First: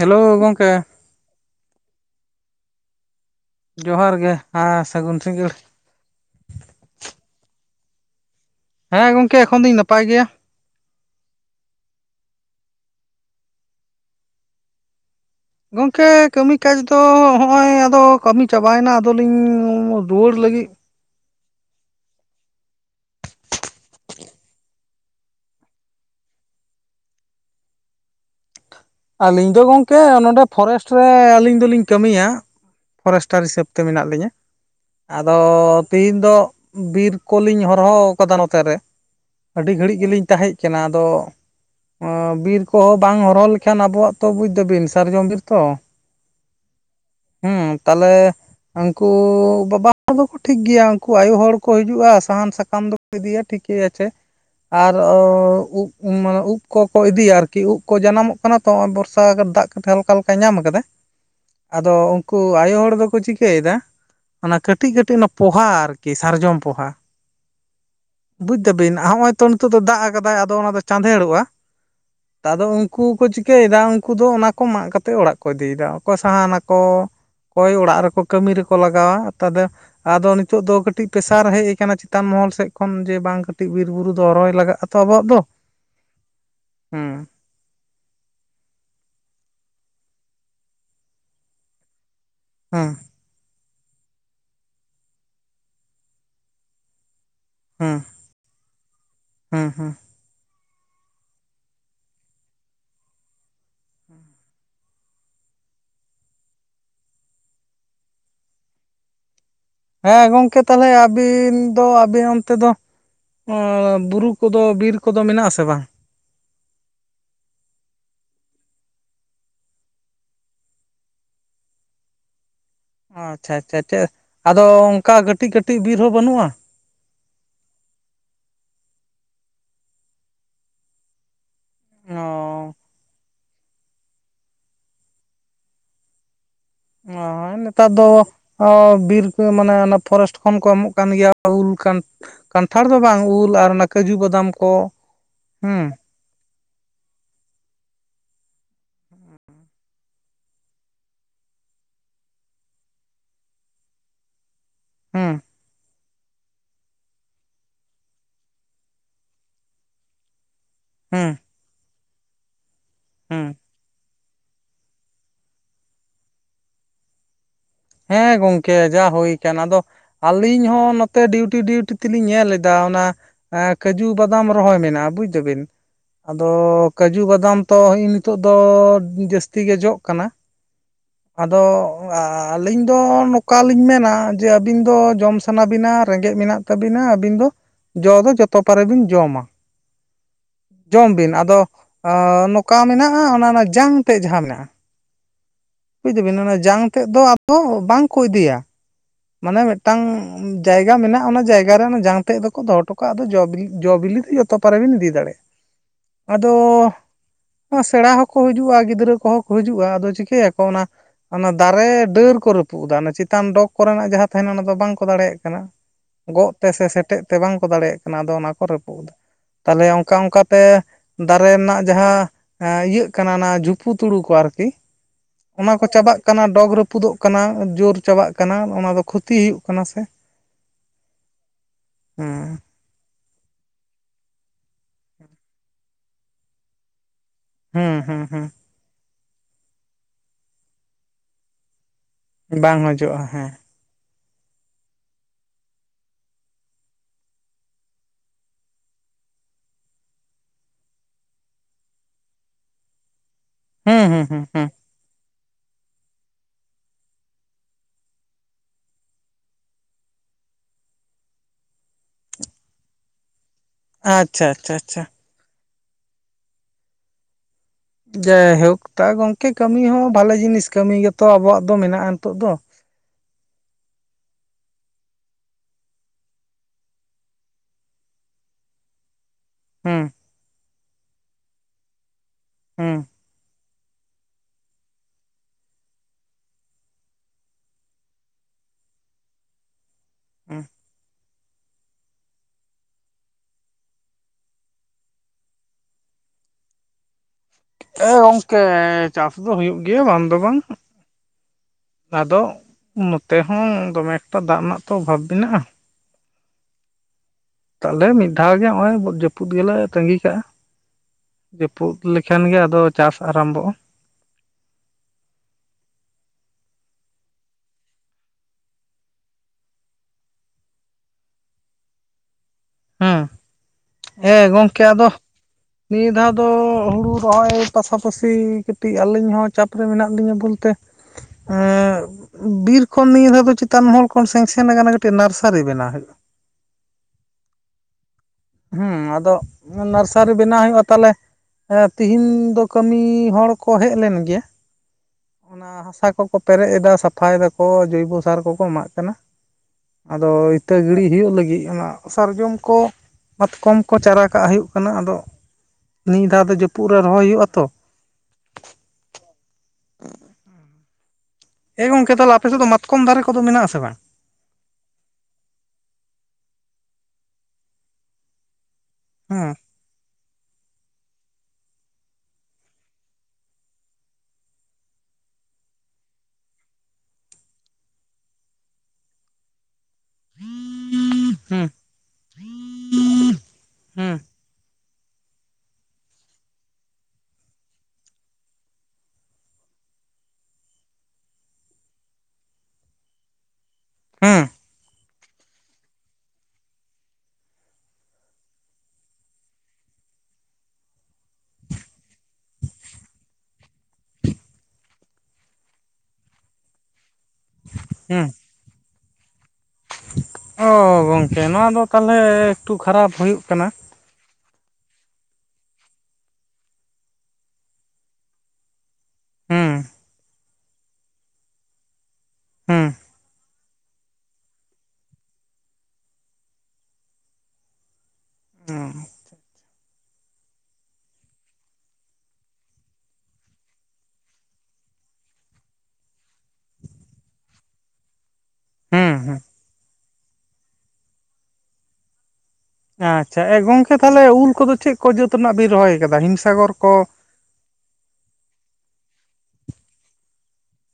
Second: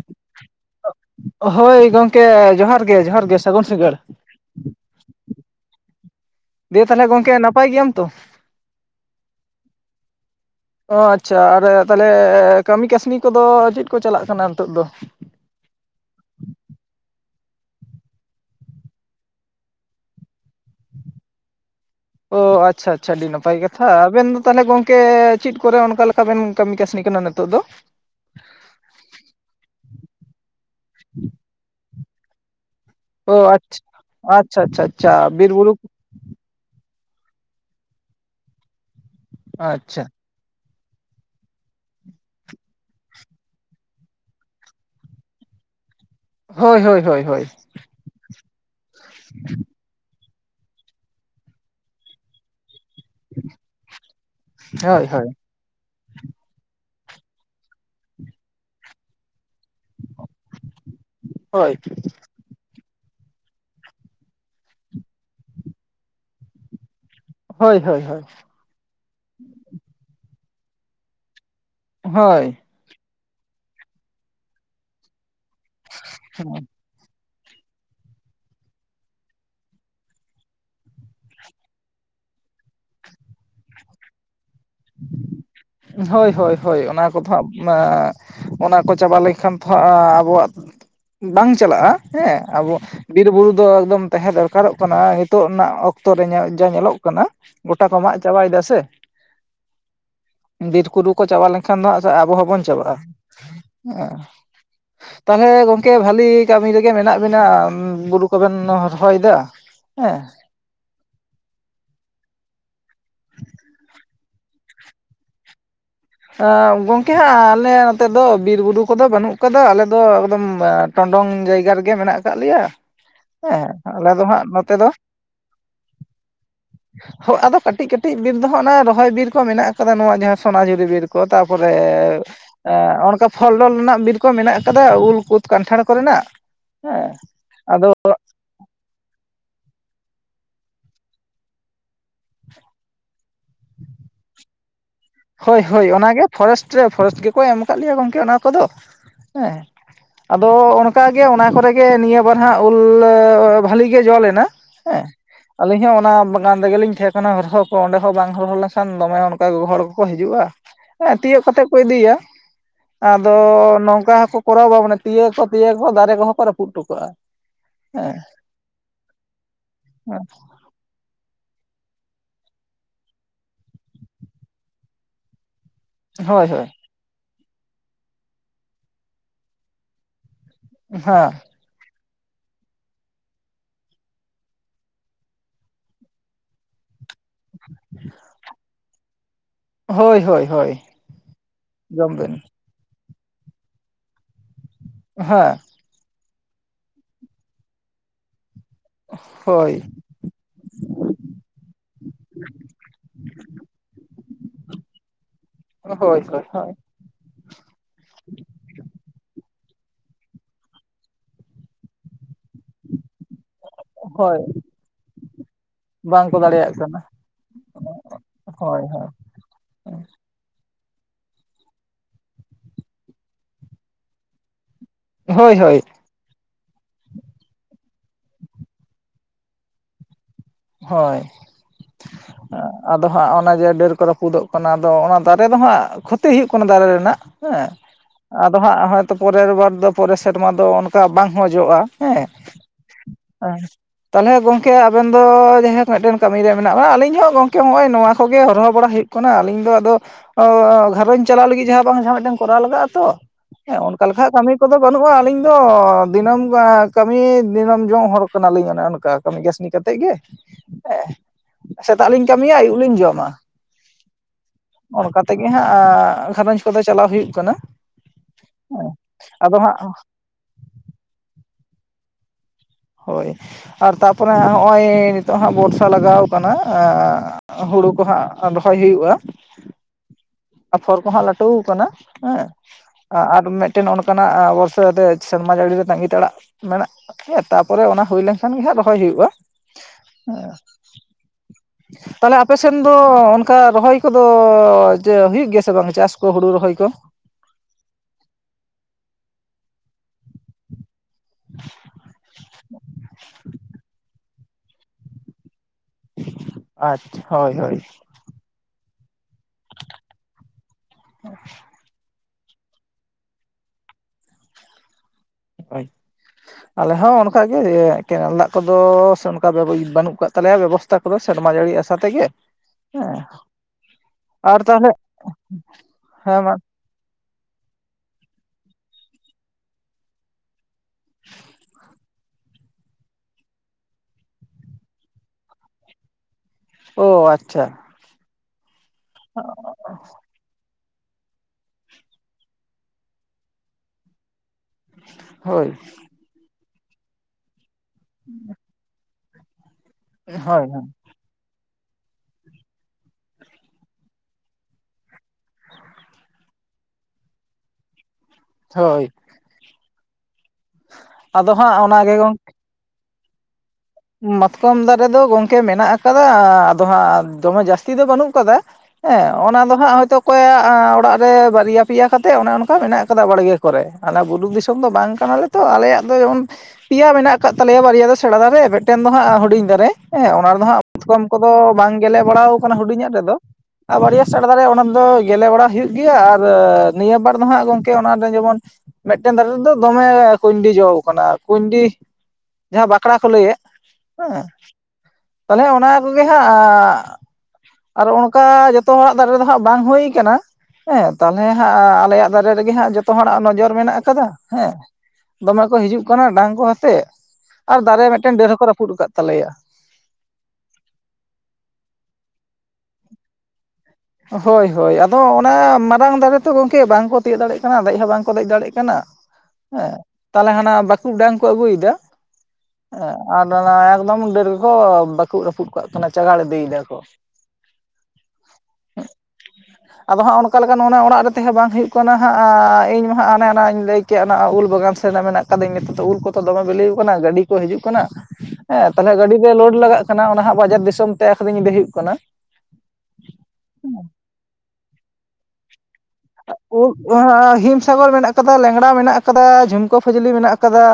Hello ᱜᱚᱢᱠᱮ? ᱦᱳᱭ ᱜᱚᱢᱠᱮ ᱡᱚᱦᱟᱨ ᱜᱮ ᱡᱚᱦᱟᱨ ᱜᱮ᱾ ᱥᱟᱹᱜᱩᱱ ᱥᱤᱸᱜᱟᱹᱲ ᱡᱚᱦᱟᱨ ᱜᱮ ᱦᱮᱸ ᱥᱟᱹᱜᱩᱱ ᱥᱤᱸᱜᱟᱹᱲ᱾ ᱫᱤᱭᱮ ᱛᱟᱦᱚᱞᱮ ᱜᱚᱝᱠᱮ ᱱᱟᱯᱟᱭ ᱜᱮᱭᱟᱢ ᱛᱚ? ᱦᱮᱸ ᱜᱚᱝᱠᱮ ᱮᱠᱷᱚᱱ ᱫᱚᱩᱧ ᱱᱟᱯᱟᱭ ᱜᱮᱭᱟ᱾ ᱚ ᱟᱪᱪᱷᱟ ᱟᱨ ᱛᱟᱦᱚᱞᱮ ᱠᱟᱹᱢᱤ ᱠᱟᱹᱥᱱᱤ ᱠᱚᱫᱚ ᱪᱮᱫ ᱠᱚ ᱪᱟᱞᱟᱜ ᱠᱟᱱᱟ ᱱᱤᱛᱚᱜ ᱫᱚ? ᱜᱚᱢᱠᱮ ᱠᱟᱹᱢᱤ ᱠᱟᱡᱽ ᱫᱚ ᱦᱚᱜᱼᱚᱭ ᱟᱫᱚ ᱠᱟᱹᱢᱤ ᱪᱟᱵᱟᱭᱮᱱᱟ ᱟᱫᱚᱞᱤᱧ ᱨᱩᱣᱟᱹᱲ ᱞᱟᱹᱜᱤᱫ, ᱚ ᱟᱪᱪᱷᱟ ᱟᱪᱪᱷᱟ ᱟᱹᱰᱤ ᱱᱟᱯᱟᱭ ᱠᱟᱛᱷᱟ ᱟᱵᱮᱱ ᱫᱚ ᱛᱟᱦᱚᱞᱮ ᱜᱚᱝᱠᱮ ᱪᱮᱫ ᱠᱚᱨᱮ ᱚᱱᱠᱟ ᱞᱮᱠᱟ ᱵᱮᱱ ᱠᱟᱹᱢᱤ ᱠᱟᱹᱥᱱᱤ ᱠᱟᱱᱟ. ᱱᱤ ᱛᱚᱜ ᱫᱚ? ᱟᱹᱞᱤᱧ ᱫᱚ ᱜᱚᱢᱠᱮ ᱱᱚᱸᱰᱮ ᱯᱷᱚᱨᱮᱥᱴ ᱨᱮ ᱟᱹᱞᱤᱧ ᱫᱚᱞᱤᱧ ᱠᱟᱹᱢᱤᱭᱟ᱾ ᱚ ᱯᱷᱚᱨᱮᱥᱴᱟᱨ ᱦᱤᱥᱟᱹᱵ ᱛᱮ ᱟᱪᱪᱷᱟ ᱢᱮᱱᱟᱜ ᱞᱤᱧᱟᱹ, ᱟᱪᱪᱷᱟ ᱟᱪᱪᱷᱟ ᱟᱪᱪᱷᱟ ᱟᱫᱚ ᱵᱤᱨ ᱵᱩᱨᱩ ᱛᱤᱦᱤᱮᱧ ᱫᱚ ᱵᱤᱨ ᱠᱚᱞᱤᱧ ᱦᱚᱨᱦᱚ ᱟᱠᱟᱫᱟ ᱱᱚᱛᱮ ᱨᱮ ᱟᱹᱰᱤ ᱜᱷᱟᱹᱲᱤᱡ ᱟᱪᱪᱷᱟ ᱜᱮᱞᱤᱧ ᱛᱟᱦᱮᱸᱼᱼ ᱠᱟᱱᱟ ᱟᱫᱚ ᱵᱤᱨ ᱠᱚᱦᱚᱸ ᱵᱟᱝ ᱦᱚᱨᱦᱚᱼᱼ ᱮᱱᱠᱷᱟᱱ ᱟᱵᱚᱣᱟᱜ ᱛᱚ ᱵᱩᱡ ᱫᱟᱵᱤᱱ ᱥᱟᱨᱡᱚᱢ ᱵᱤᱨ ᱛᱚ, ᱦᱳᱭ ᱦᱳᱭ ᱦᱳᱭ ᱦᱳᱭ ᱦᱩᱸ ᱛᱟᱦᱚᱞᱮ ᱩᱱᱠᱩ ᱵᱟᱵᱟ ᱫᱚᱠᱚ ᱴᱷᱤᱠ ᱜᱮᱭᱟ ᱩᱱᱠᱩ ᱟᱭᱳ ᱦᱚᱲ ᱠᱚ ᱦᱤᱡᱩᱜᱼᱟ ᱥᱟᱦᱟᱱ ᱥᱟᱠᱟᱢ ᱫᱚᱼᱼ ᱤᱫᱤᱭᱟ ᱴᱷᱤᱠᱮᱭ ᱟᱪᱷᱮ ᱟᱨ ᱦᱳᱭ ᱦᱳᱭ ᱩᱵᱼᱼ ᱢᱟᱱᱮ ᱩᱵ ᱠᱚᱠᱚ ᱤᱫᱤᱭᱟ ᱟᱨᱠᱤ ᱩᱵ ᱠᱚ ᱡᱟᱱᱟᱢᱚᱜ ᱠᱟᱱᱟ ᱛᱚᱜ ᱚᱭ ᱵᱚᱨᱥᱟ ᱫᱟᱜᱼᱼ ᱠᱟᱛᱷᱟ ᱦᱟᱞᱠᱟ ᱦᱟᱞᱠᱟᱭ ᱧᱟᱢ ᱠᱟᱫᱟ ᱦᱳᱭ ᱟᱫᱚ ᱩᱱᱠᱩ ᱟᱭᱳ ᱦᱚᱲ ᱫᱚᱠᱚ ᱪᱤᱠᱟᱹᱭᱮᱫᱟᱼᱼ ᱚᱱᱟ ᱠᱟᱹᱴᱤᱡ ᱠᱟᱹᱴᱤᱡ ᱚᱱᱟ ᱯᱚᱦᱟ ᱟᱨᱠᱤ ᱥᱟᱨᱡᱚᱢ ᱯᱚᱦᱟᱼ ᱦᱳᱭ ᱦᱳᱭ ᱦᱳᱭ ᱵᱩᱡ ᱫᱟᱵᱤᱱ ᱦᱚᱜᱼᱚᱭ ᱛᱚ ᱱᱤᱛᱚᱜ ᱫᱚ ᱫᱟᱜ ᱟᱠᱟᱫᱟᱭ ᱟᱫᱚ ᱚᱱᱟ ᱫᱚ ᱪᱟᱸᱫᱮᱲᱚᱜᱼᱟ ᱛ ᱦᱳᱭ ᱟᱫᱚ ᱩᱱᱠᱩᱼ ᱠᱚ ᱪᱤᱠᱟᱹᱭᱮᱫᱟ ᱩᱱᱠᱩ ᱫᱚ ᱚᱱᱟ ᱠᱚ ᱢᱟᱜ ᱠᱟᱛᱮᱮᱫ ᱚᱲᱟᱜ ᱠᱚ ᱤᱫᱤᱭᱮᱫᱟ ᱚᱠᱚᱭ ᱥᱟᱦᱟᱱ ᱟᱠᱠᱚ, ᱚᱠᱚᱭ ᱚᱲᱟᱜᱨᱮ ᱠᱚ ᱠᱟᱹᱢᱤ ᱨᱮᱠᱚ ᱞᱟᱜᱟᱣᱟ ᱟᱫᱚ ᱟᱫᱚ ᱱᱤᱛᱳᱜ ᱫᱚ ᱠᱟᱹᱴᱤᱡ ᱯᱮᱥᱟᱨ ᱦᱮᱡ ᱟᱠᱟᱱᱟ ᱪᱮᱛᱟᱱ ᱢᱚᱦᱚᱞ ᱥᱮᱫ ᱠᱷᱚᱱ ᱡᱮ ᱵᱟᱝ ᱠᱟᱹᱴᱤᱡ ᱵᱤᱨ ᱵᱩᱨᱩ ᱫᱚ ᱦᱚᱨᱚᱭ ᱞᱟᱜᱟᱜ ᱛᱚ ᱛᱚ ᱟᱵᱚᱣᱟᱜ ᱫᱚ ᱦᱳᱭ ᱦᱳᱭ ᱦᱳᱭ ᱚᱱᱟ ᱦᱩᱸ ᱠᱚᱫᱚ ᱦᱟᱸ ᱚᱱᱟ ᱠᱚ ᱪᱟᱵᱟ ᱞᱮᱱᱠᱷᱟᱱ ᱛ ᱟᱵᱚᱣᱟᱜ ᱵᱟᱝ ᱪᱟᱞᱟᱜᱼᱟ ᱦᱮᱸ ᱟᱵᱚ ᱦᱩᱸ ᱵᱤᱨ ᱵᱩᱨᱩ ᱫᱚ ᱮᱠᱫᱚᱢ ᱛᱟᱦᱮᱸ ᱫᱚᱨᱠᱟᱨᱚᱜ ᱠᱟᱱᱟ ᱱᱤᱛᱚᱜ ᱨᱮᱱᱟᱜ ᱚᱠᱛᱚ ᱨᱮ ᱡᱟ ᱧᱮᱞᱚᱜ ᱠᱟᱱᱟᱼ ᱜᱚᱴᱟ ᱠᱚ ᱦᱩᱸ ᱢᱟᱜ ᱪᱟᱵᱟᱭᱮᱫᱟ ᱥᱮ ᱦᱩᱸ ᱦᱩᱸ ᱵᱤᱨ-ᱵᱩᱨᱩ ᱠᱚ ᱪᱟᱵᱟ ᱞᱮᱱᱠᱷᱟᱱ ᱫᱚ ᱦᱟᱜ ᱥᱮ ᱟᱵᱚ ᱦᱚᱸᱵᱚᱱ ᱪᱟᱵᱟᱜᱼᱟ ᱦᱮᱸ ᱛᱟᱦᱚᱞᱮ ᱜᱚᱝᱠᱮ ᱵᱷᱟᱞᱤ ᱠᱟᱹᱢᱤ ᱨᱮᱜᱮ ᱢᱮᱱᱟᱜ ᱵᱮᱱᱟ ᱵᱩᱨᱩ ᱠᱚᱵᱮᱱ ᱨᱦᱚᱭᱮᱫᱟ᱾ ᱦᱮᱸ ᱜᱚᱢᱠᱮ ᱛᱟᱦᱚᱞᱮ ᱟᱹᱵᱤᱱ ᱫᱚ ᱟᱹᱵᱤᱱ ᱚᱱᱛᱮ ᱫᱚ ᱵᱩᱨᱩ ᱠᱚᱫᱚ ᱵᱤᱨ ᱠᱚᱫᱚ ᱢᱮᱱᱟᱜ ᱟᱥᱮ ᱵᱟᱝ? ᱜᱚᱢᱠᱮ ᱦᱟᱸᱜ ᱟᱞᱮ ᱱᱚᱛᱮ ᱫᱚ ᱵᱤᱨ ᱵᱩᱨᱩ ᱠᱚᱫᱚ ᱵᱟᱹᱱᱩᱜ ᱠᱟᱫᱟ ᱟᱞᱮ ᱫᱚ ᱮᱠᱫᱚᱢᱼ ᱴᱚᱸᱰᱚᱝ ᱡᱟᱭᱜᱟ ᱨᱮᱜᱮ ᱢᱮᱱᱟᱜ ᱠᱟᱜ ᱞᱮᱭᱟ᱾ ᱚ ᱟᱪᱪᱷᱟ ᱦᱮᱸ ᱟᱪᱪᱷᱟ ᱟᱞᱮ ᱪᱮᱫ ᱫᱚ ᱦᱟᱸᱜ ᱟᱫᱚ ᱱᱚᱛᱮ ᱫᱚ ᱚᱱᱠᱟ ᱠᱟᱹᱴᱤᱡ ᱠᱟᱹᱴᱤᱡ ᱵᱤᱨ ᱦᱚᱸ ᱵᱟᱹᱱᱩᱜᱼᱟ? ᱦᱳ ᱟᱫᱚ ᱠᱟᱹᱴᱤᱡ ᱠᱟᱹᱴᱤᱡ ᱵᱤᱨ ᱫᱚᱦᱟᱸᱜ ᱚᱱᱟ ᱨᱚᱦᱚᱭ ᱵᱤᱨ ᱠᱚ ᱢᱮᱱᱟᱜ ᱠᱟᱫᱟ ᱱᱚᱣᱟ ᱡᱟᱦᱟᱸ ᱥᱳᱱᱟᱡᱷᱩᱨᱤ ᱵᱤᱨ᱾ ᱠᱚ ᱛᱟᱯᱚᱨᱮ ᱚ ᱚᱱᱠᱟ ᱯᱷᱚᱞ ᱯᱷᱚᱞ ᱨᱮᱱᱟᱜ ᱵᱤᱨ ᱠᱚ ᱢᱮᱱᱟᱜ ᱟᱠᱟᱫᱟ ᱩᱞ ᱠᱩᱫ ᱠᱟᱱᱴᱷᱟᱲ ᱠᱚᱨᱮᱱᱟᱜ᱾ ᱦᱮᱸ ᱱᱚᱭ ᱱᱮᱛᱟᱨ ᱟᱫᱚ ᱫᱚ ᱚ ᱵᱤᱨᱠ ᱢᱟᱱᱮ ᱚᱱᱟ ᱯᱷᱚᱨᱮᱥᱴ ᱠᱷᱚᱱ ᱠᱚ ᱮᱢᱚᱜ ᱠᱟᱱ ᱜᱮᱭᱟ ᱩᱞ ᱠᱟᱱ ᱠᱟᱱᱴᱷᱟᱲ ᱫᱚ ᱵᱟᱝ ᱩᱞ ᱟᱨ ᱚᱱᱟ ᱠᱟᱹᱡᱩ ᱵᱟᱫᱟᱢ ᱠᱚ᱾ ᱦᱳᱭ ᱦᱳᱭ ᱦᱩᱸ ᱚᱱᱟᱜᱮ ᱯᱷᱚᱨᱮᱥᱴ ᱨᱮ ᱯᱷᱚᱨᱮᱥᱴ ᱜᱮᱠᱚ ᱮᱢ ᱟᱠᱟᱫ ᱞᱮᱭᱟ ᱜᱚᱝᱠᱮ ᱚᱱᱟ ᱠᱚᱫᱚ ᱦᱮᱸ᱾ ᱟᱫᱚ ᱚᱱᱠᱟ ᱜᱮ ᱚᱱᱟ ᱠᱚᱨᱮ ᱜᱮ ᱱᱤᱭᱟᱹ ᱵᱟᱨ ᱦᱟᱸᱜ ᱩᱞ ᱵᱷᱟᱹᱞᱤ ᱜᱮ ᱡᱚ ᱞᱮᱱᱟ᱾ ᱦᱮᱸ, ᱦᱩᱸ ᱟᱹᱞᱤᱧ ᱦᱚᱸ ᱚᱱᱟ ᱟᱱ ᱨᱮᱜᱮᱞᱤᱧ ᱛᱟᱦᱮᱸ ᱠᱟᱱᱟ ᱦᱚᱨᱦᱚ ᱠᱚ ᱚᱸᱰᱮ ᱦᱚᱸ ᱵᱟᱝ ᱦᱚᱨᱦᱚ ᱞᱮᱱᱠᱷᱟᱱ ᱫᱚᱢᱮ ᱚᱱᱠᱟ ᱜᱚᱜᱚ ᱦᱚᱲ ᱠᱚᱠᱚ ᱦᱤᱡᱩᱜᱼᱟ᱾ ᱦᱮ ᱦᱩᱸ ᱛᱤᱭᱳᱜ ᱠᱟᱛᱮᱫ ᱠᱚ ᱤᱫᱤᱭᱟ ᱟᱫᱚ ᱦᱩᱸ ᱱᱚᱝᱠᱟ ᱠᱚ ᱠᱚᱨᱟᱣ ᱵᱟ ᱢᱟᱱᱮ ᱛᱤᱭᱳᱜ ᱠᱚ ᱛᱤᱭᱳᱜ ᱦᱚ ᱫᱟᱨᱮ ᱠᱚᱦᱚᱸ ᱠᱚ ᱨᱟᱹᱯᱩᱜ ᱴᱩᱠᱟᱜᱼᱟ᱾ ᱦᱮᱸ ᱜᱚᱝᱠᱮ ᱡᱟ ᱦᱩᱭ ᱠᱟᱱ ᱟᱫᱚ ᱟᱹᱞᱤᱧ ᱦᱚᱸ ᱱᱚᱛ ᱛᱮ ᱰᱤᱣᱴᱤ ᱰᱤᱣᱴᱤ ᱛᱤᱞᱤᱧ ᱧᱮᱞ ᱫᱟ ᱚᱱᱟ ᱠᱟᱹᱡᱩ ᱵᱟᱫᱟᱢ ᱨᱚᱦᱚᱭ ᱢᱮᱱᱟᱜᱼᱟ ᱵᱩᱡ ᱫᱟᱹᱵᱤᱱ᱾ ᱦᱳᱭ ᱟᱫᱚ ᱦᱳᱭ ᱠᱟᱹᱡᱩ ᱵᱟᱫᱟᱢ ᱛᱚ ᱤᱱ ᱱᱤᱛᱚᱜ ᱫᱚ ᱡᱟᱹᱥᱛᱤ ᱜᱮ ᱡᱚᱜ ᱠᱟᱱᱟ᱾ [unintelligible] ᱟᱫᱚ ᱟᱹᱞᱤᱧ ᱫᱚ ᱱᱚᱠᱟ ᱞᱤᱧ ᱢᱮᱱᱟ ᱡᱮ ᱟᱹᱵᱤᱱ ᱫᱚ ᱡᱚᱢ ᱥᱟᱱᱟ ᱵᱤᱱᱟ ᱨᱮᱸᱜᱮᱡ ᱢᱮᱱᱟᱜ ᱛᱟᱹᱵᱤᱱᱟ ᱟᱹᱵᱤᱱ ᱫᱚ ᱡᱚ ᱫᱚ ᱡᱚᱛᱚ ᱯᱟᱨᱮ ᱵᱤᱱ ᱡᱚᱢᱟ᱾ ᱦᱳᱭ ᱦᱳᱭ ᱦᱳᱭ᱾ ᱡᱚᱢ ᱵᱤᱱ ᱟᱫᱚ ᱡᱚᱢ ᱵᱤᱱ ᱱᱚᱠᱟ ᱢᱮᱱᱟᱜᱼᱟ ᱚᱱᱟ ᱚᱱᱟ ᱡᱟᱝ ᱛᱮᱫ ᱡᱟᱦᱟᱸ ᱢᱮᱱᱟᱜᱼᱟ᱾ ᱦᱳᱭ ᱾ ᱵᱩᱡᱽ ᱮᱫᱟᱹᱵᱤᱱ ᱚᱱᱟ ᱡᱟᱝ ᱛᱮᱫ ᱫᱚ ᱟᱫᱚ ᱵᱟᱝ ᱠᱚ ᱤᱫᱤᱭᱟ᱾ ᱢᱟᱱᱮ ᱦᱳᱭ ᱢᱤᱫᱴᱟᱝ ᱡᱟᱭᱜᱟ ᱢᱮᱱᱟᱜ ᱚᱱᱟ ᱡᱟᱭᱜᱟ ᱨᱮ ᱚᱱᱟ ᱡᱟᱝ ᱛᱮᱫ ᱫᱚ ᱠᱚ ᱫᱚᱦᱚ ᱦᱚᱴᱚ ᱠᱟᱜᱼᱟ ᱟᱫᱚ ᱡᱚ ᱵᱤᱞᱤ ᱡᱚ ᱵᱤᱞᱤ ᱫᱚ ᱡᱚᱛ ᱚ ᱯᱟᱨᱮ ᱵᱤᱱ ᱤᱫᱤ ᱫᱟᱲᱮᱜ᱾ ᱦᱳᱭ ᱦᱳᱭ ᱦᱳᱭ᱾ ᱦᱚᱸ ᱥᱮᱬᱟ ᱦᱚᱸᱠᱚ ᱦᱤᱡᱩᱜᱼᱟ ᱜᱤᱫᱽᱨᱟᱹ ᱠᱚᱦᱚᱸ ᱠᱚ ᱦᱟᱹᱡᱩᱜᱼᱟ ᱟᱫᱚ ᱪᱤᱠᱟᱹᱭᱟᱠᱚ ᱚᱱᱟ ᱚᱱᱟ ᱫᱟᱨᱮ ᱰᱟᱹᱨ ᱠᱚ ᱨᱟᱹᱯᱩᱫ ᱮᱫᱟ ᱚᱱᱟ ᱪᱮᱛᱟᱱ ᱰᱚᱜ ᱠᱚᱨᱮᱱᱟᱜ ᱡᱟᱦᱟᱸ ᱦᱳᱭ ᱛᱟᱦᱮᱸᱱᱟ ᱚᱱᱟ ᱫᱚ ᱵᱟᱝ ᱠᱚ ᱫᱟᱲᱮᱭᱟᱜ ᱠᱟᱱᱟ᱾ ᱵᱟᱝᱠᱚ ᱜᱚᱜ ᱫᱟᱲᱮᱭᱟᱜ ᱛᱮ ᱥᱮ ᱠᱟᱱᱟ ᱥᱮᱴᱮᱫ ᱛᱮ ᱵᱟᱝ ᱠᱚ ᱫᱟᱲᱮᱭᱟᱜ ᱠᱟᱱᱟ ᱟᱫᱚ ᱚᱱᱟ ᱠᱚ ᱦᱳᱭ ᱨᱟᱹᱯᱩᱫ ᱦᱳᱭ ᱮᱫᱟ᱾ ᱛᱟᱦᱚᱞᱮ ᱚᱝᱠᱟ ᱚᱝᱠᱟ ᱛᱮ ᱫᱟᱨᱮ ᱨᱮᱱᱟᱜ ᱡᱟᱦᱟᱸ ᱮᱸ ᱤᱭᱟᱹᱜ ᱠᱟᱱᱟ ᱚᱱᱟ ᱡᱷᱩᱯᱩ ᱛᱩᱲᱩ ᱠᱚ ᱟᱨᱠᱤ ᱦᱳᱭ ᱚᱱᱟ ᱦᱳᱭ ᱠᱚ ᱪᱟᱵᱟᱜ ᱠᱟᱱᱟ ᱰᱚᱜ ᱨᱟᱹᱯᱩᱫᱚᱜ ᱠᱟᱱᱟ ᱡᱳᱨ ᱪᱟᱵᱟᱜ ᱠᱟᱱᱟ ᱚᱱᱟ ᱫᱚ ᱠᱷᱚᱛᱤ ᱦᱩᱭᱩᱜ ᱠᱟᱱᱟ ᱥᱮ᱾ ᱦᱳᱭ, ᱦᱮᱸ ᱟᱸ᱾ ᱟᱫᱚ ᱦᱟᱸᱜ ᱚᱱᱮ ᱡᱮ ᱰᱟᱹᱨ ᱠᱚ ᱨᱟᱹᱯᱩᱫᱚᱜ ᱠᱟᱱᱟ ᱟᱫᱚ ᱚᱱᱟ ᱫᱟᱨᱮ ᱫᱚ ᱦᱟᱸᱜ ᱠᱷᱚᱛᱤ ᱦᱩᱭᱩᱜ ᱠᱟᱱᱟ ᱫᱟᱨᱮ ᱨᱮᱱᱟᱜ᱾ ᱦᱮᱸ, ᱦᱩᱸ ᱦᱩᱸ ᱦᱩᱸ ᱟᱫᱚ ᱦᱟᱸᱜ ᱦᱚᱭᱛᱚ ᱯᱚᱨᱮᱨ ᱵᱟᱨ ᱫᱚ ᱯᱚᱨᱮᱨ ᱥᱮᱨᱢᱟ ᱫᱚ ᱚᱱᱠᱟ ᱵᱟᱝ ᱦᱚᱸ ᱡᱚᱜᱼᱟ᱾ ᱦᱮᱸ, ᱵᱟᱝ ᱦᱚᱡᱚᱜᱼᱟ ᱦᱮᱸ ᱛᱟᱦᱚᱞᱮ ᱜᱚᱝᱠᱮ ᱟᱵᱮᱱ ᱫᱚ ᱡᱟᱭᱦᱳᱠ ᱢᱤᱫᱴᱮᱱ ᱠᱟᱹᱢᱤ ᱨᱮ ᱢᱮᱱᱟᱜ ᱢᱟ ᱟᱹᱞᱤᱧ ᱦᱚᱸ ᱜᱚᱝᱠᱮ ᱦᱚᱸᱜᱼᱚᱭ ᱱᱚᱣᱟ ᱠᱚᱜᱮ ᱦᱚᱨᱦᱚ ᱵᱟᱲᱟ ᱦᱩᱭᱩᱜ ᱠᱟᱱᱟ ᱟᱹᱞᱤᱧ ᱫᱚ ᱟᱫᱚ ᱜᱷᱟᱸᱨᱚᱧᱡᱽ ᱪᱟᱞᱟᱣ ᱞᱟᱹᱜᱤᱫ ᱡᱟᱦᱟᱸ ᱵᱟᱝ ᱡᱟᱦᱟᱸ ᱢᱤᱫᱴᱮᱱ ᱠᱚᱨᱟᱣ ᱞᱟᱜᱟᱜᱼᱟ ᱛᱚ ᱚᱱᱠᱟ ᱦᱩᱸ ᱦᱩᱸ ᱞᱮᱠᱷᱟ ᱦᱩᱸ ᱠᱟᱹᱢᱤ ᱦᱩᱸ ᱠᱚᱫᱚ ᱵᱟᱹᱱᱩᱜᱼᱟ ᱟᱹᱞᱤᱧ ᱫᱚ ᱫᱤᱱᱟᱹᱢ ᱠᱟᱹᱢᱤ ᱫᱤᱱᱟᱹᱢ ᱡᱚᱢ ᱦᱚᱲ ᱠᱟᱱᱟᱞᱤᱧ ᱚᱱᱮ ᱚᱱᱠᱟ ᱠᱟᱹᱢᱤ ᱠᱟᱹᱥᱱᱤ ᱠᱟᱛᱮᱜ ᱜᱮ ᱮᱸ ᱥᱮᱛᱟᱜ ᱞᱤᱧ ᱠᱟᱹᱢᱤᱭᱟ ᱟᱹᱭᱩᱵ ᱞᱤᱧ ᱡᱚᱢᱟ᱾ ᱟᱪᱪᱷᱟ ᱟᱪᱪᱷᱟ ᱟᱪᱪᱷᱟ᱾ ᱚᱱᱠᱟ ᱛᱮᱜᱮ ᱦᱟᱸᱜ ᱜᱷᱟᱸᱨᱚᱧᱡᱽ ᱠᱚᱫᱚ ᱪᱟᱞᱟᱣ ᱦᱩᱭᱩᱜ ᱠᱟᱱᱟ᱾ ᱡᱟᱭᱦᱳᱠ ᱦᱮᱸ ᱛᱟ ᱜᱚᱝᱠᱮ ᱟᱫᱚ ᱠᱟᱹᱢᱤ ᱦᱟᱸᱜ ᱦᱚᱸ ᱵᱷᱟᱞᱮ ᱡᱤᱱᱤᱥ ᱠᱟᱹᱢᱤ ᱜᱮᱛᱚ ᱟᱵᱚᱣᱟᱜ ᱫᱚ ᱢᱮᱱᱟᱜᱼᱟ ᱱᱤᱛᱚᱜ ᱫᱚ᱾ ᱦᱳᱭ, ᱟᱨ ᱛᱟᱯᱚᱨᱮ ᱦᱟᱸᱜ ᱦᱚᱸᱚᱭ ᱱᱤᱛᱚᱜ ᱦᱟᱸᱜ ᱵᱚᱨᱥᱟ ᱞᱟᱜᱟᱣ ᱟᱠᱟᱱᱟ ᱮᱸ ᱦᱩᱲᱩ ᱠᱚ ᱦᱟᱸᱜ ᱨᱚᱦᱚᱭ ᱦᱩᱭᱩᱜᱼᱟ᱾ ᱦᱩᱸ᱾ ᱟᱯᱷᱚᱨ ᱠᱚ ᱦᱟᱸᱜ ᱞᱟᱹᱴᱩᱣ ᱟᱠᱟᱱᱟ ᱦᱮᱸ᱾ ᱦᱩᱸ ᱾ ᱟᱨ ᱢᱤᱫᱴᱮᱱ ᱚᱱᱠᱟᱱᱟᱜ ᱵᱚᱨᱥᱟ ᱨᱮ ᱥᱮᱨᱢᱟ ᱡᱟᱹᱲᱤ ᱨᱮ ᱛᱟᱹᱜᱤ ᱛᱟᱲᱟᱜ ᱢᱮᱱᱟᱜ ᱦᱮᱸ, ᱛᱟᱯᱚᱨᱮ ᱚᱱᱟ ᱦᱩᱭ ᱞᱮᱱᱠᱷᱟᱱ ᱜᱮ ᱦᱟᱸᱜ ᱨᱚᱦᱚᱭ ᱦᱩᱭᱩᱜᱼᱟ ᱾ ᱦᱮᱸ, ᱦᱩᱸ ᱛᱟᱦᱚᱞᱮ ᱟᱯᱮ ᱥᱮᱱ ᱫᱚ ᱚᱱᱠᱟ ᱨᱚᱦᱚᱭ ᱠᱚᱫᱚ ᱡᱮ ᱦᱩᱭᱩᱜ ᱜᱮᱭᱟ ᱥᱮ ᱵᱟᱝ ᱪᱟᱥ ᱠᱚ ᱦᱩᱲᱩ ᱨᱚᱦᱚᱭ ᱠᱚ? ᱮ ᱜᱚᱝᱠᱮ, ᱪᱟᱥ ᱫᱚ ᱦᱩᱭᱩᱜ ᱜᱮᱭᱟ ᱵᱟᱝ ᱫᱚ ᱵᱟᱝ ᱾ ᱟᱫᱚ ᱱᱚᱛᱮ ᱦᱚᱸ ᱫᱚᱢᱮ ᱮᱠᱴᱟ ᱫᱟᱜ ᱨᱮᱱᱟᱜ ᱛᱚ ᱚᱵᱷᱟᱵᱽ ᱢᱮᱱᱟᱜᱼᱟ ᱾ ᱟᱪᱪᱷᱟ ᱾ ᱦᱳᱭ ᱦᱳᱭ ᱾ ᱛᱟᱦᱚᱞᱮ ᱢᱤᱫ ᱫᱷᱟᱹᱣ ᱜᱮ ᱱᱚᱜᱼᱚᱭ ᱡᱟᱹᱯᱩᱫ ᱜᱮᱞᱮ ᱛᱟᱺᱜᱤ ᱠᱟᱜᱼᱟ ᱾ [unintelligible] ᱡᱟᱹᱯᱩᱫ ᱞᱮᱠᱷᱟᱱ ᱜᱮ ᱟᱫᱚ ᱪᱟᱥ ᱟᱨᱟᱢᱵᱚᱜᱼᱟ ᱾ ᱦᱳᱭ ᱾ ᱟᱞᱮ ᱦᱚᱸ ᱚᱱᱠᱟ ᱜᱮ ᱠᱮᱱᱮᱞ ᱫᱟᱜ ᱠᱚᱫᱚ ᱥᱮ ᱚᱱᱠᱟ ᱵᱟᱹᱱᱩᱜ ᱟᱠᱟᱫ ᱛᱟᱞᱮᱭᱟ ᱵᱮᱵᱚᱥ ᱛᱟ ᱠᱚᱫᱚ ᱥᱮᱨᱢᱟ ᱡᱟᱹᱲᱤ ᱟᱥᱟ ᱛᱮᱜᱮ᱾ ᱦᱮᱸ, ᱮ ᱟᱨ ᱜᱚᱝᱠᱮ ᱛᱟᱦᱚᱞᱮ ᱟᱫᱚ ᱱᱤᱭᱟᱹ ᱫᱷᱟᱹᱣ ᱦᱮᱸ ᱫᱚ ᱢᱟ ᱦᱩᱲᱩ ᱨᱚᱦᱚᱭ ᱯᱟᱥᱟᱯᱟᱹᱥᱤ ᱠᱟᱹᱴᱤᱡ ᱟᱹᱞᱤᱧ ᱦᱚᱸ ᱪᱟᱯ ᱨᱮ ᱢᱮᱱᱟᱜ ᱞᱤᱧᱟ ᱵᱚᱞᱛᱮ, ᱩᱸ ᱾ ᱵᱤᱨ ᱠᱷᱚᱱ ᱱᱤᱭᱟᱹ ᱫᱷᱟᱣ ᱫᱚ ᱪᱮᱛᱟᱱ ᱢᱚᱦᱚᱞ ᱠᱷᱚᱱ ᱥᱮᱱᱥᱮᱱ ᱟᱠᱟᱱᱟ ᱠᱟᱹᱴᱤᱡ ᱱᱟᱨᱥᱟᱨᱤ ᱵᱮᱱᱟᱣ ᱦᱩᱭᱩᱜ ᱚ ᱟᱪᱪᱷᱟ ᱾ ᱦᱮᱸ, ᱟᱫᱚ ᱱᱟᱨᱥᱟᱨᱤ ᱵᱮᱱᱟᱣ ᱦᱩᱭᱩᱜᱼᱟ, ᱛᱟᱦᱚᱞᱮ ᱮ ᱛᱤᱦᱮᱧ ᱫᱚ ᱠᱟᱹᱢᱤ ᱦᱚᱲ ᱠᱚ ᱦᱮᱡ ᱞᱮᱱ ᱜᱮᱭᱟ ᱾ ᱦᱳᱭ ᱚᱱᱟ ᱦᱟᱥᱟ ᱠᱚᱠᱚ ᱯᱮᱨᱮᱡ ᱮᱫᱟ ᱥᱟᱯᱷᱟᱭ ᱮᱫᱟᱠᱚ ᱡᱳᱭ ᱥᱟᱨ ᱠᱚᱠᱚ ᱮᱢᱟᱜ ᱠᱟᱱᱟ, ᱟᱫᱚ ᱦᱳᱭ ᱤᱛᱟᱹ ᱜᱤᱲᱤ ᱦᱩᱭᱩᱜ ᱞᱟᱹᱜᱤ ᱚᱱᱟ ᱥᱟᱨᱡᱚᱢ ᱠᱚ ᱢᱟᱛᱠᱚᱢ ᱠᱚ ᱪᱟᱨᱟ ᱠᱟᱜ ᱦᱩᱭᱩᱜ ᱠᱟᱱᱟ, ᱟᱫᱚ ᱱᱤᱭᱟᱹ ᱫᱷᱟᱹᱣ ᱫᱚ ᱡᱟᱹᱯᱩᱫ ᱨᱮ ᱨᱚᱦᱚᱭ ᱦᱩᱭᱩᱜᱼᱟ ᱛᱚ ᱦᱳᱭ ᱾ ᱟᱫᱚ ᱦᱟᱸᱜ ᱮ ᱚᱱᱟᱜᱮ ᱜᱚᱢᱠᱮ ᱜᱚᱝᱠᱮ ᱛᱟᱦᱚᱞᱮ ᱟᱯᱮ ᱥᱮᱫ ᱫᱚ ᱢᱟᱛᱠᱚᱢ ᱫᱟᱨᱮ ᱠᱚᱫᱚ ᱢᱮᱱᱟᱜᱼᱟ ᱥᱮ ᱵᱟᱝ? ᱢᱟᱛᱠᱚᱢ ᱫᱟᱨᱮ ᱫᱚ ᱜᱚᱢᱠᱮ ᱢᱮᱱᱟᱜ ᱟᱠᱟᱫᱟ, ᱟᱫᱚ ᱦᱟᱸᱜ ᱫᱚᱢᱮ ᱡᱟᱹᱥᱛᱤ ᱫᱚ ᱵᱟᱹᱱᱩᱜ ᱟᱠᱟᱫᱟ ᱾ ᱦᱮᱸ, ᱦᱩᱸ ᱚᱱᱟ ᱫᱚ ᱦᱟᱸᱜ ᱦᱚᱭᱛᱳ ᱚᱠᱚᱭᱟᱜ ᱚᱲᱟᱜ ᱨᱮ ᱵᱟᱨᱭᱟ ᱯᱮᱭᱟ ᱠᱟᱛᱮ ᱚᱱᱮ ᱚᱱᱠᱟ ᱢᱮᱱᱟᱜ ᱟᱠᱟᱫᱟ ᱵᱟᱲᱜᱮ ᱠᱚᱨᱮ ᱾ ᱟᱞᱮ ᱵᱩᱨᱩ ᱫᱤᱥᱚᱢ ᱫᱚ ᱵᱟᱝ ᱠᱟᱱᱟᱞᱮ ᱾ ᱛᱚ ᱟᱞᱮᱭᱟᱜ ᱫᱚ ᱡᱮᱢᱚᱱ ᱯᱮᱭᱟ ᱢᱮᱱᱟᱜ ᱟᱠᱟᱫ ᱛᱟᱞᱮᱭᱟ, ᱵᱟᱨᱭᱟ ᱫᱚ ᱥᱮᱬᱟ ᱫᱟᱨᱮ ᱢᱤᱫ ᱢᱤᱫᱴᱮᱱ ᱫᱚ ᱦᱟᱸᱜ ᱦᱩᱰᱤᱧ ᱫᱟᱨᱮ ᱦᱮᱸ ᱚᱱᱟ ᱫᱚ ᱦᱟᱸᱜ ᱢᱟᱛᱠᱚᱢ ᱦᱩᱸ ᱠᱚᱫᱚ ᱵᱟᱝ ᱜᱮᱞᱮ ᱵᱟᱲᱟᱣ ᱠᱟᱱᱟ ᱦᱩᱰᱤᱧ ᱟᱜ ᱨᱮᱫᱚ ᱾ ᱟᱨ ᱦᱩᱸ ᱵᱟᱨᱭᱟ ᱥᱮᱬᱟ ᱫᱟᱨᱮ ᱚᱱᱟ ᱫᱚ ᱜᱮᱞᱮ ᱵᱟᱲᱟ ᱦᱩᱭᱩᱜ ᱜᱮᱭᱟ ᱟᱨ ᱱᱤᱭᱟᱹ ᱵᱟᱨ ᱫᱚ ᱦᱟᱸᱜ ᱜᱚᱝᱠᱮ ᱚᱱᱟ ᱫᱚ ᱡᱮᱢᱚᱱ, ᱢᱤᱫᱴᱮᱱ ᱫᱟᱨᱮ ᱨᱮᱫᱚ ᱫᱚᱢᱮ ᱠᱩᱭᱰᱤ ᱡᱚ ᱟᱠᱟᱱᱟ ᱠᱩᱭᱰᱤ ᱡᱟᱦᱟᱸ ᱵᱟᱠᱲᱟ ᱠᱚ ᱞᱟᱹᱭᱮᱫ ᱾ ᱦᱩᱸ ᱦᱮᱸ, ᱛᱟᱦᱚᱞᱮ ᱚᱱᱟ ᱠᱚᱜᱮ ᱦᱟᱸᱜ ᱟᱨ ᱚᱱᱠᱟ ᱡᱚᱛᱚ ᱦᱚᱲᱟᱜ ᱫᱟᱨᱮ ᱫᱚ ᱦᱟᱸᱜ ᱵᱟᱝ ᱦᱳᱭ ᱠᱟᱱᱟ ᱾ ᱦᱮᱸ, ᱛᱟᱦᱚᱞᱮ ᱦᱟᱸᱜ ᱟᱞᱮᱭᱟᱜ ᱫᱟᱨᱮ ᱨᱮᱜᱮ ᱦᱟᱸᱜ ᱡᱚᱛᱚ ᱦᱚᱲᱟᱜ ᱱᱚᱡᱚᱨ ᱢᱮᱱᱟᱜ ᱠᱟᱫᱟ ᱦᱮᱸ ᱾ ᱫᱚᱢᱮ ᱠᱚ ᱦᱤᱡᱩᱜ ᱠᱟᱱᱟ ᱰᱟᱝ ᱠᱚ ᱟᱛᱮ ᱟᱨ ᱫᱟᱨᱮ ᱦᱩᱸ ᱢᱤᱫᱴᱮᱱ ᱰᱟᱹᱨ ᱦᱚᱸᱠᱚ ᱨᱟᱹᱯᱩᱫ ᱟᱠᱟᱫ ᱛᱟᱞᱮᱭᱟ ᱾ ᱚ, ᱜᱚᱝᱠᱮ ᱱᱚᱣᱟ ᱫᱚ ᱛᱟᱦᱚᱞᱮ ᱮᱠᱴᱩ ᱠᱷᱟᱨᱟᱯ ᱦᱩᱭᱩᱜ ᱠᱟᱱᱟ ᱾ ᱦᱳᱭ ᱦᱳᱭ ᱟᱫᱚ ᱚᱱᱟ ᱢᱟᱨᱟᱝ ᱫᱟᱨᱮ ᱛᱚ ᱜᱚᱝᱠᱮ ᱵᱟᱝᱠᱚ ᱛᱤᱭᱳᱜ ᱫᱟᱲᱭᱟᱜ ᱠᱟᱱᱟ ᱫᱮᱡ ᱦᱚᱸ ᱵᱟᱝᱠᱚ ᱫᱮᱡ ᱫᱟᱲᱭᱟᱜ ᱠᱟᱱᱟ ᱾ ᱦᱩᱸ ᱦᱮᱸ, ᱛᱟᱦᱚᱞᱮ ᱦᱟᱱᱟ ᱵᱟᱸᱠᱩ ᱰᱟᱝ ᱠᱚ ᱟᱹᱜᱩᱭᱮᱫᱟ ᱾ ᱦᱩᱸ ᱦᱮᱸ, ᱟᱨ ᱚᱱᱟ ᱮᱠᱫᱚᱢ ᱰᱟᱹᱨ ᱠᱚ ᱨᱟᱹᱯᱩᱫ ᱠᱟᱜ ᱠᱟᱱᱟ, ᱪᱟᱜᱟᱲ ᱤᱫᱤᱭᱮᱫᱟ ᱠᱚ ᱾ ᱦᱩᱸ [unintelligible] ᱟᱫᱚ ᱦᱟᱸᱜ ᱚᱱᱠᱟ ᱞᱮᱠᱟᱱ ᱚᱲᱟᱜ ᱨᱮ ᱛᱮᱦᱚᱸ ᱵᱟᱝ ᱦᱩᱭᱩᱜ ᱠᱟᱱᱟ ᱦᱟᱸᱜ ᱤᱧ ᱢᱟ ᱦᱟᱸᱜ ᱚᱱᱮ ᱚᱱᱟᱧ ᱞᱟᱹᱭ ᱠᱮᱫ ᱾ ᱪᱮᱫ ᱚᱱᱟ ᱩᱞ ᱵᱟᱜᱟᱱ ᱥᱮᱱ ᱢᱮᱱᱟᱜ ᱠᱟᱫᱤᱧ ᱾ ᱱᱤᱛᱚᱜ ᱫᱚ ᱩᱞ ᱠᱚᱫᱚ ᱫᱚᱢᱮ ᱵᱤᱞᱤᱣ ᱠᱟᱱᱟ ᱜᱟᱹᱰᱤ ᱠᱚ ᱦᱤᱡᱩᱜ ᱠᱟᱱᱟ ᱾ ᱦᱮᱸ, ᱛᱟᱦᱚᱞᱮ ᱦᱩᱸ ᱦᱩᱸ ᱜᱟᱹᱰᱤ ᱨᱮ ᱞᱳᱰ ᱞᱟᱜᱟᱜ ᱠᱟᱱᱟ ᱚᱱᱟ ᱦᱟᱹᱜ ᱵᱟᱡᱟᱨ ᱫᱤᱥᱚᱢ ᱛᱮ ᱟᱠᱷᱨᱤᱧ ᱤᱫᱤ ᱦᱩᱭᱩᱜ ᱠᱟᱱᱟ ᱾ ᱟᱪᱪᱷᱟ, ᱮ ᱜᱚᱝᱠᱮ ᱛᱟᱦᱚᱞᱮ ᱩᱞ ᱠᱚᱫᱚ ᱪᱮᱫ ᱠᱚ ᱡᱟᱹᱛ ᱨᱮᱱᱟᱜ ᱵᱤᱱ ᱨᱚᱦᱚᱭ ᱟᱠᱟᱫᱟ ᱦᱤᱢᱥᱟᱜᱚᱨ ᱩᱞ ᱠᱚ ᱫᱚ ᱦᱟᱸᱜ ᱦᱤᱢᱥᱟᱜᱚᱨ ᱢᱮᱱᱟᱜ ᱠᱟᱫᱟ, ᱞᱮᱝᱲᱟ ᱢᱮᱱᱟᱜ ᱠᱟᱫᱟ, ᱡᱷᱩᱢᱠᱟᱹ ᱯᱷᱟᱹᱡᱽᱞᱤ ᱢᱮᱱᱟᱜ ᱠᱟᱫᱟ,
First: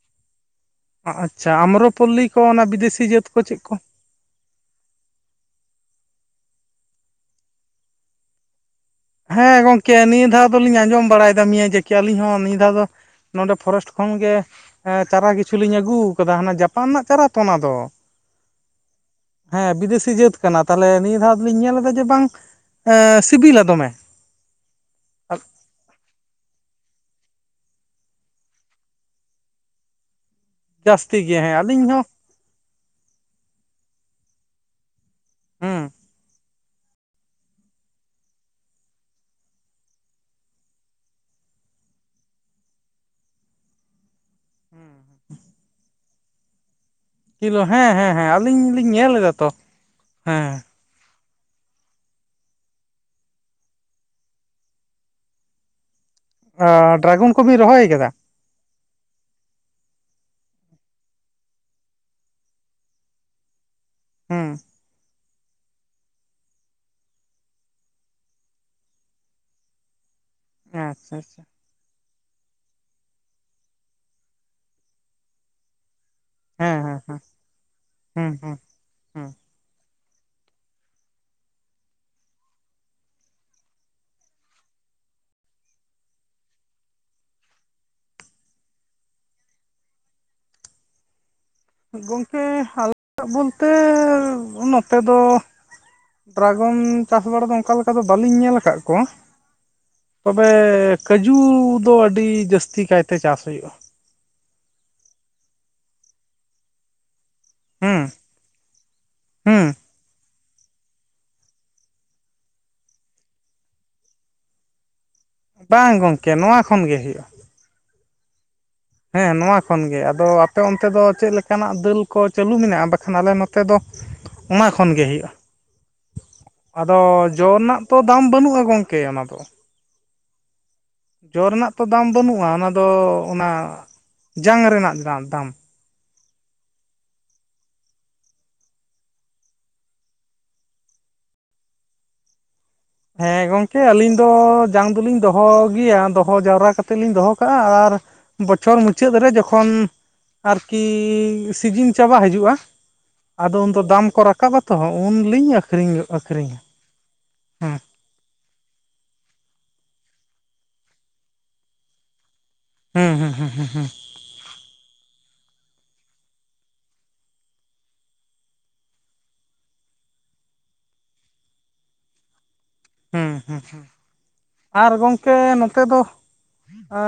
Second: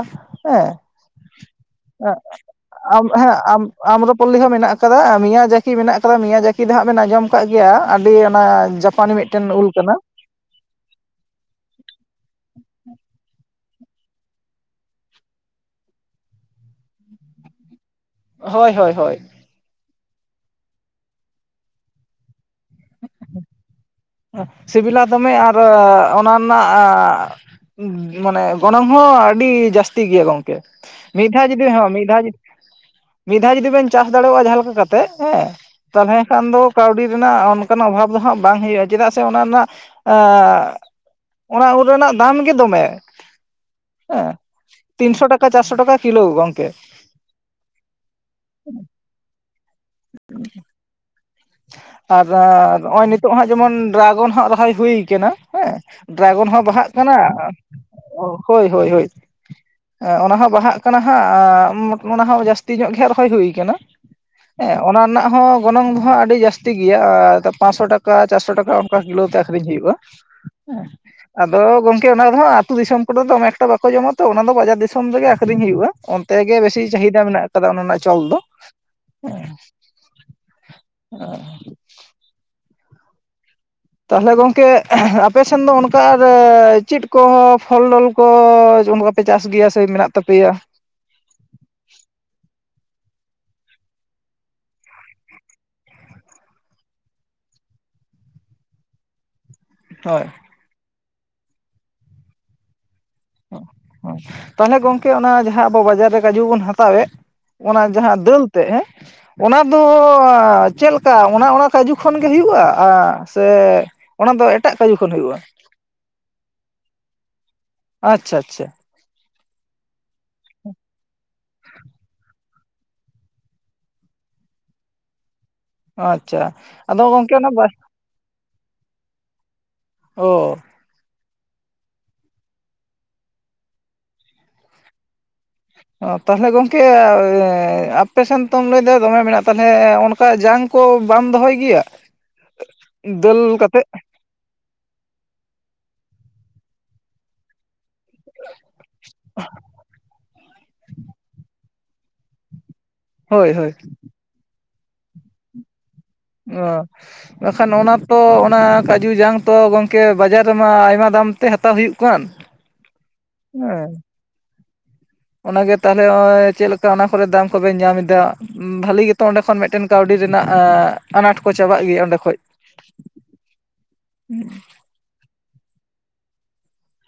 ᱦᱮᱸ ᱟᱪᱪᱷᱟ ᱟᱢᱨᱚᱯᱚᱞᱞᱤ ᱠᱚ ᱚᱱᱟ ᱚ ᱵᱤᱫᱮᱥᱤ ᱡᱟᱹᱛ ᱦᱮᱸ ᱠᱚ ᱪᱮᱫ ᱠᱚ ᱟᱢᱨᱚ ᱯᱚᱞᱞᱤ ᱦᱚᱸ ᱢᱮᱱᱟᱜ-ᱟ, ᱠᱟᱫᱟ ᱢᱤᱭᱟ ᱡᱟᱹᱠᱤ ᱢᱮᱱᱟᱜ ᱟᱠᱟᱫᱟ ᱢᱮᱭᱟ ᱡᱟᱹᱠᱤ ᱫᱚ ᱦᱟᱸᱜ ᱵᱮᱱ ᱟᱸᱡᱚᱢ ᱠᱟᱜ ᱜᱮᱭᱟ ᱟᱹᱰᱤ ᱚᱱᱟ ᱡᱚ ᱚᱱᱮ ᱢᱤᱫᱴᱮᱱ ᱦᱮᱸ ᱩᱞ ᱠᱟᱱᱟ ᱜᱚᱝᱠᱮ ᱱᱤᱭᱟᱹ ᱫᱷᱟᱣ ᱫᱚᱞᱤᱧ ᱟᱸᱡᱚᱢ ᱵᱟᱲᱟᱭ ᱫᱟ ᱢᱤᱭᱟ ᱡᱟᱹᱠᱤ ᱟᱹᱞᱤᱧ ᱦᱚᱸ ᱱᱤᱭᱟᱹ ᱫᱷᱟᱣ ᱫᱚ ᱱᱚᱰᱮ ᱯᱷᱚᱨᱮᱥᱴ ᱠᱷᱚᱱ ᱜᱮ ᱪᱟᱨᱟ ᱠᱤᱪᱷᱩ ᱞᱤᱧ ᱟᱹᱜᱩᱣ ᱠᱟᱫᱟ ᱦᱟᱱᱟ ᱡᱟᱯᱟᱱ ᱱᱟᱜ ᱪᱟᱨᱟ ᱛᱚ ᱚᱱᱟ ᱫᱚ ᱦᱳᱭ ᱦᱳᱭ ᱦᱳᱭ ᱦᱮᱸ ᱵᱤᱫᱮᱥᱤ ᱡᱟᱹᱛ ᱠᱟᱱᱟ ᱛᱟᱦᱞᱮ ᱱᱤᱭᱟᱹ ᱫᱷᱟᱣ ᱫᱚᱞᱤᱧ ᱧᱮᱞ ᱫᱟ ᱡᱮ ᱵᱟᱝ ᱥᱤᱵᱤᱞᱟ ᱫᱚᱢᱮ, ᱥᱤᱵᱤᱞᱟ ᱫᱚᱢᱮ ᱟᱨ ᱚᱱᱟ ᱱᱟᱜ ᱢᱟᱱᱮ ᱜᱚᱱᱚᱝ ᱦᱚᱸ ᱟᱹᱰᱤ ᱡᱟᱹᱥᱛᱤ ᱜᱮᱭᱟ ᱜᱚᱝᱠᱮ ᱡᱟᱹᱥᱛᱤ ᱢᱤᱜ ᱜᱮ ᱫᱷᱟᱣ ᱦᱮᱸ ᱡᱩᱫᱤ ᱦᱚᱸ ᱟᱹᱞᱤᱧ ᱢᱤᱜ ᱫᱷᱟᱣ ᱡᱩᱫᱤ ᱢᱤᱫ ᱫᱷᱟᱣ ᱡᱩᱫᱤ ᱵᱮᱱ ᱪᱟᱥ ᱫᱟᱲᱮᱭᱳᱜᱼᱟ ᱡᱟᱦᱟᱸ ᱞᱮᱠᱟ ᱠᱟᱛᱮᱜ ᱦᱮᱸ ᱦᱩᱸ ᱛᱟᱦᱚᱸᱞᱮ ᱠᱷᱟᱱ ᱫᱚ ᱠᱟᱹᱣᱰᱤ ᱨᱮᱱᱟᱜ ᱚᱱᱠᱟᱱ ᱚᱵᱷᱟᱵᱽ ᱫᱚ ᱦᱟᱸᱜ ᱵᱟᱝ ᱦᱩᱭᱩᱜᱼᱟ᱾ ᱪᱮᱫᱟᱜ ᱥᱮ ᱚᱱᱟ ᱱᱟᱜ ᱚᱱᱟ ᱩᱞ ᱨᱮᱱᱟᱜ ᱫᱟᱢ ᱜᱮ ᱫᱚᱢᱮ ᱾ ᱦᱮᱸ ᱛᱤᱱᱥᱚ ᱴᱟᱠᱟ ᱪᱟᱨᱥᱚ ᱴᱟᱠᱟ ᱠᱤᱞᱳ ᱜᱚᱝᱠᱮ᱾ ᱠᱤᱞᱳ ᱦᱮᱸ ᱦᱮᱸ ᱦᱮᱸ ᱟᱞᱤᱧ ᱞᱤᱧ ᱧᱮᱞ ᱮᱫᱟ ᱛᱚ ᱦᱮᱸ ᱟᱨ ᱱᱚᱜᱼᱚᱭ ᱱᱤᱛᱚᱜ ᱦᱟᱸᱜ ᱡᱮᱢᱚᱱ ᱰᱨᱟᱜᱚᱱ ᱦᱟᱸᱜ ᱨᱚᱦᱚᱭ ᱦᱩᱭ ᱠᱟᱱᱟ ᱦᱮᱸ ᱰᱨᱟᱜᱚᱱ ᱦᱚᱸ ᱵᱟᱦᱟᱜ ᱠᱟᱱᱟ ᱰᱨᱟᱜᱚᱱ ᱠᱚᱵᱤᱱ ᱨᱚᱦᱚᱭ ᱟᱠᱟᱫᱟ ᱦᱳᱭ ᱦᱳᱭ ᱦᱳᱭ ᱚᱱᱟ ᱦᱚᱸ ᱵᱟᱦᱟᱜ ᱠᱟᱱᱟ ᱦᱟᱸᱜ ᱚᱱᱟ ᱦᱚᱸ ᱡᱟᱹᱥᱛᱤ ᱧᱚᱜ ᱜᱮ ᱦᱟᱸᱜ ᱨᱚᱦᱚᱭ ᱦᱩᱭ ᱠᱟᱱᱟ ᱦᱩᱸ ᱦᱮᱸ ᱚᱱᱟ ᱨᱮᱱᱟᱜ ᱦᱚᱸ ᱜᱚᱱᱚᱝ ᱫᱚ ᱦᱟᱸᱜ ᱟᱹᱰᱤ ᱟᱹᱰᱤ ᱡᱟᱹᱥᱛᱤ ᱜᱮᱭᱟ ᱟᱨ ᱯᱟᱸᱥᱥᱚ ᱴᱟᱠᱟ ᱪᱟᱨᱥᱚ ᱴᱟᱠᱟ ᱚᱝᱠᱟ ᱠᱤᱞᱳ ᱛᱮ ᱟᱠᱷᱨᱤᱧ ᱦᱩᱭᱩᱜᱼᱟ᱾ ᱦᱮ ᱟᱪᱪᱷᱟ ᱟᱪᱪᱷᱟ ᱟᱫᱚ ᱜᱚᱝ ᱠᱮ ᱚᱱᱟ ᱨᱮᱫᱚ ᱦᱟᱸᱜ ᱟᱹᱛᱩ ᱫᱤᱥᱚᱢ ᱠᱚ ᱫᱚ ᱫᱚᱢᱮ ᱮᱠᱴᱟ ᱵᱟᱠᱚ ᱡᱚᱢᱟ ᱛᱚ ᱚᱱᱟ ᱫᱚ ᱵᱟᱡᱟᱨ ᱫᱤᱥᱚᱢ ᱨᱮᱜᱮ ᱟᱠᱠᱷᱨᱤᱧ ᱦᱩᱭᱩᱜᱼᱟ, ᱚᱱ ᱛᱮᱜᱮ ᱦᱮᱸ ᱵᱮᱥᱤ ᱦᱮᱸ ᱦᱮᱸ ᱪᱟᱦᱤᱫᱟ ᱢᱮᱱᱟᱜ ᱠᱟᱫᱟ ᱚᱱᱟ ᱱᱟᱜ ᱪᱚᱞ ᱦᱮᱸ ᱫᱚ ᱦᱮᱸ ᱦᱮᱸ [inaudible] ᱛᱟᱦᱚᱞᱮ ᱜᱚᱝᱠᱮ ᱟᱯᱮ ᱥᱮᱱ ᱫᱚ ᱚᱱᱠᱟ ᱟᱨ ᱪᱤᱫ ᱠᱚᱸ ᱯᱷᱚᱞ ᱴᱚᱞ ᱠᱚ ᱡᱚᱢ ᱠᱟ ᱯᱮ ᱪᱟᱥ ᱜᱮᱭᱟ ᱥᱮ ᱢᱮᱱᱟᱜ ᱛᱟᱯᱮᱭᱟ᱾ ᱜᱚᱝᱠᱮ ᱟᱞᱮᱭᱟᱜ ᱵᱚᱞᱛᱮ ᱱᱚᱛᱮ ᱫᱚ ᱰᱨᱟᱜᱚᱱ ᱪᱟᱥ ᱵᱟᱲᱟ ᱫᱚ ᱚᱱᱠᱟ ᱞᱮᱠᱟ ᱫᱚ ᱵᱟᱹᱞᱤᱧ ᱧᱮᱞ ᱠᱟᱜ ᱠᱚᱣᱟ᱾ ᱦᱳᱭ ᱛᱚᱵᱮ ᱠᱟᱹᱡᱩ ᱫᱚ ᱟᱹᱰᱤ ᱡᱟᱹᱥᱛᱤ ᱠᱟᱭᱛᱮ ᱪᱟᱥ ᱦᱩᱭᱩᱜ-ᱟ᱾ ᱚᱦ ᱛᱟᱦᱚᱞᱮ ᱜᱚᱝᱠᱮ ᱚᱱᱟ ᱡᱟᱦᱟᱸ ᱟᱵᱚ ᱵᱟᱡᱟᱨ ᱨᱮ ᱠᱟᱹᱡᱩ ᱵᱚᱱ ᱦᱟᱛᱟᱣᱭᱮᱜ ᱚᱱᱟ ᱦᱩᱸ ᱡᱟᱦᱟᱸ ᱫᱟᱹᱞ ᱛᱮᱜ ᱦᱮᱸ ᱚᱱᱟ ᱦᱩᱸ ᱫᱚ ᱪᱮᱜ ᱠᱟ ᱚᱱᱟ ᱚᱱᱟ ᱠᱟᱹᱡᱩ ᱠᱷᱚᱱ ᱜᱮ ᱦᱩᱭᱩᱜ-ᱟ᱾ ᱥᱮ ᱚᱱᱟ ᱫᱚ ᱮᱴᱟᱜ ᱠᱟᱹᱡᱩ ᱠᱷᱚᱱ ᱦᱩᱭᱩᱜ-ᱟ᱾ ᱵᱟᱝ ᱜᱚᱢᱠᱮ ᱱᱚᱣᱟ ᱠᱷᱚᱱ ᱜᱮ ᱦᱩᱭᱩᱜ-ᱟ᱾ ᱟᱪᱪᱷᱟ ᱟᱪᱪᱷᱟ᱾ ᱦᱮᱸ ᱱᱚᱣᱟ ᱠᱷᱚᱱᱜᱮ ᱟᱫᱚ ᱟᱯᱮ ᱚᱱᱛᱮ ᱫᱚ ᱪᱮᱜ ᱞᱮᱠᱟᱱᱟᱜ ᱰᱟᱹᱞ ᱠᱚ ᱪᱟᱹᱞᱩ ᱢᱮᱱᱟᱜ-ᱟ᱾ ᱵᱟᱠᱷᱟᱱ ᱟᱞᱮ ᱱᱚᱛᱮ ᱫᱚ ᱚᱱᱟ ᱠᱷᱚᱱᱜᱮ ᱦᱩᱭᱩᱜ-ᱟ᱾ ᱟᱪᱪᱷᱟ ᱟᱫᱚ ᱜᱚᱝᱠᱮ ᱡᱚ ᱚᱱᱟ ᱵᱟᱭ ᱮᱱᱟᱜ ᱛᱚ ᱫᱟᱢ ᱵᱟᱹᱱᱩᱜ-ᱟ᱾ ᱜᱚᱝᱠᱮ ᱚᱱᱟ ᱫᱚ᱾ ᱚ ᱡᱚ ᱨᱮᱱᱟᱜ ᱛᱚ ᱫᱟᱢ ᱵᱟᱹᱱᱩᱜ-ᱟ᱾ ᱚᱱᱟ ᱫᱚ ᱚᱱᱟ ᱡᱟᱝ ᱨᱮᱱᱟᱜ ᱫᱟᱢ᱾ ᱛᱟᱞᱦᱮ ᱜᱚᱝᱠᱮ ᱟᱯᱮ ᱥᱮᱱ ᱛᱚᱢ ᱞᱟᱹᱭᱫᱟ ᱫᱚᱢᱮ ᱢᱮᱱᱟᱜ ᱛᱟᱞᱦᱮ ᱚᱝᱠᱟ ᱡᱟᱝ ᱠᱚ ᱵᱟᱢ ᱫᱚᱦᱚᱭ ᱜᱮᱭᱟ? ᱦᱮᱸ ᱫᱟᱹᱞ ᱜᱚᱝᱠᱮ ᱠᱟᱛᱮᱫ ᱟᱹᱞᱤᱧ ᱫᱚ ᱡᱟᱝ ᱫᱚᱞᱤᱧ ᱫᱚᱦᱚ ᱜᱮᱭᱟ ᱫᱚᱦᱚ ᱡᱟᱣᱨᱟ ᱠᱟᱛᱮᱜ ᱞᱤᱧ ᱫᱚᱦᱚ ᱠᱟᱜ-ᱟ᱾ ᱟᱨ ᱵᱚᱪᱷᱚᱨ ᱢᱩᱪᱟᱹᱫ ᱨᱮ ᱡᱚᱠᱷᱚᱱ ᱟᱨᱠᱤ ᱥᱤᱡᱤᱱ ᱪᱟᱵᱟ ᱦᱟᱡᱩᱜ-ᱟ ᱦᱳᱭ ᱾ᱟᱫᱚ ᱦᱳᱭ ᱩᱱᱫᱚ ᱫᱟᱢ ᱠᱚ ᱨᱟᱠᱟ ᱵᱟ ᱛᱚ ᱩᱱᱞᱤᱧ ᱟᱹᱠᱷᱨᱤᱧᱜᱚᱜ ᱟᱹᱠᱷᱨᱤᱧᱟ᱾ ᱚ ᱵᱟᱠᱷᱟᱱ ᱦᱮᱸ ᱚᱱᱟ ᱛᱚ ᱚᱱᱟ ᱠᱟᱡᱩ ᱡᱟᱝ ᱛᱚ ᱜᱚᱝᱠᱮ ᱵᱟᱡᱟᱨ ᱨᱮᱢᱟ ᱟᱭᱢᱟ ᱫᱟᱢ ᱛᱮ ᱦᱟᱛᱟ ᱦᱩᱭᱩᱜ ᱠᱟᱱ᱾ ᱦᱩᱸ ᱦᱩᱸ ᱦᱩᱸ ᱦᱩᱸ ᱦᱮᱸ ᱦᱩᱸ ᱚᱱᱟᱜᱮ ᱛᱟᱦᱚᱞᱮ ᱦᱚᱜ-ᱚᱭ ᱪᱮᱜ ᱞᱮᱠᱟ ᱚᱱᱟ ᱠᱚᱨᱮ ᱫᱟᱢ ᱠᱚᱵᱮᱱ ᱧᱟᱢ ᱮᱫᱟ ᱵᱷᱟᱞᱤ ᱜᱮᱛᱚ ᱚᱸᱰᱮ ᱠᱷᱚᱱ ᱢᱮᱫᱴᱮᱱ ᱠᱟᱹᱣᱰᱤ ᱨᱮᱱᱟᱜ ᱟᱱᱟᱴ ᱠᱚ ᱪᱟᱵᱟᱜ ᱜᱮᱭᱟ ᱚᱸᱰᱮ ᱠᱷᱚᱡ᱾ ᱦᱩᱸ ᱦᱩᱸ ᱦᱩᱸ ᱟᱨ ᱜᱚᱝᱠᱮ ᱱᱚᱛᱮ ᱫᱚ ᱟᱹᱻ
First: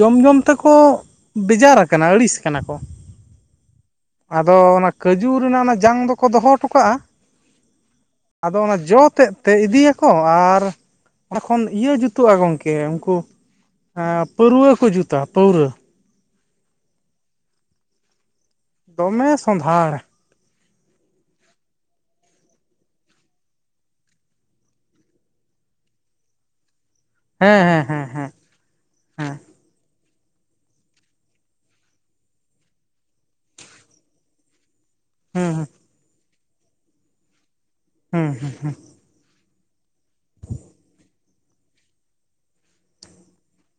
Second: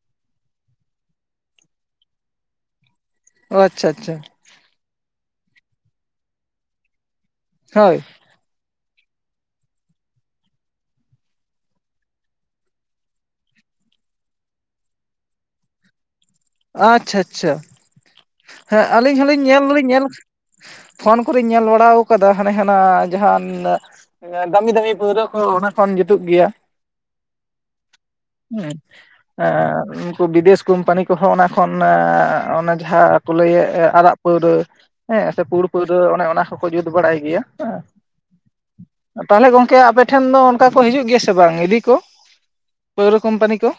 ᱡᱚᱢ ᱡᱚᱢ ᱛᱮᱠᱚ ᱵᱮᱡᱟᱨ ᱟᱠᱟᱱᱟ ᱟᱹᱲᱤᱥ ᱠᱟᱱᱟ ᱠᱚ᱾ ᱚ ᱟᱪᱪᱷᱟ ᱟᱪᱪᱷᱟ ᱟᱫᱚ ᱚᱱᱟ ᱠᱟᱹᱡᱩ ᱨᱮᱱᱟᱜ ᱚᱱᱟ ᱡᱟᱝ ᱫᱚᱠᱚ ᱫᱚᱦᱚ ᱦᱚᱴᱚ ᱠᱟᱜ-ᱟ᱾ ᱦᱳᱭ ᱟᱫᱚ ᱚᱱᱟ ᱡᱚ ᱛᱮᱫ ᱛᱮ ᱤᱫᱤᱭᱟᱠᱚ ᱟᱨ ᱚᱱᱟ ᱠᱷᱚᱱ ᱤᱭᱟᱹ ᱡᱩᱛᱩᱜ-ᱟ ᱜᱚᱝᱠᱮ ᱩᱱᱠᱩ ᱯᱟᱹᱣᱨᱟᱹ ᱠᱚ ᱡᱩᱛᱟ ᱯᱟᱹᱣᱨᱟᱹ᱾ ᱟᱪᱪᱷᱟ ᱟᱪᱪᱷᱟ ᱦᱮᱸ ᱟᱹᱞᱤᱧ ᱦᱚ ᱫᱚᱢᱮ ᱞᱤᱧ ᱧᱮᱞ ᱫᱩᱞᱤᱧ ᱥᱚᱸᱫᱷᱟᱲ ᱧᱮᱞ ᱯᱷᱳᱱ ᱠᱚᱨᱮᱧ ᱧᱮᱞ ᱵᱟᱲᱟ ᱟᱠᱟᱫᱟ ᱦᱟᱱᱮ ᱦᱟᱱᱟ ᱡᱟᱦᱟᱱ ᱫᱟᱹᱢᱤ ᱫᱟᱹᱢᱤ ᱯᱟᱹᱣᱨᱟᱹ ᱠᱚ ᱚᱱᱟ ᱠᱷᱚᱱ ᱡᱩᱛᱩᱜ ᱜᱮᱭᱟ᱾ ᱦᱮᱸ ᱦᱮᱸ ᱦᱮᱸ᱾ ᱦᱮᱸ ᱦᱮᱸ ᱩᱱᱠᱩ ᱵᱤᱫᱮᱥ ᱠᱚᱢᱯᱟᱱᱤ ᱠᱚᱦᱚᱸ ᱚᱱᱟ ᱠᱷᱚᱱ ᱚᱱᱮ ᱡᱟᱦᱟᱸ ᱠᱚ ᱞᱟᱹᱭᱮᱫ ᱟᱨᱟᱜ ᱯᱟᱹᱣᱨᱟᱹ ᱦᱮᱸ ᱥᱮ ᱦᱩᱸ ᱯᱩᱲ ᱦᱩᱸ ᱯᱟᱹᱣᱨᱟᱹ [unintelligible] ᱚᱱᱮ ᱚᱱᱟ ᱦᱚᱠᱚ ᱡᱩᱛ ᱵᱟᱲᱟᱭ ᱜᱮᱭᱟ ᱦᱮᱸ᱾ ᱦᱩᱸ ᱦᱩᱸ ᱦᱩᱸ᱾ ᱛᱟᱦᱚᱞᱮ ᱜᱚᱝᱠᱮ ᱟᱯᱮ ᱴᱷᱮᱱ ᱫᱚ ᱚᱱᱠᱟ ᱠᱚ ᱦᱤᱡᱩᱜ ᱜᱮᱭᱟ ᱥᱮ ᱵᱟᱝ ᱤᱫᱤ ᱠᱚ ᱯᱟᱹᱣᱨᱟᱹ ᱠᱳᱢᱯᱟᱱᱤ ᱠᱚ?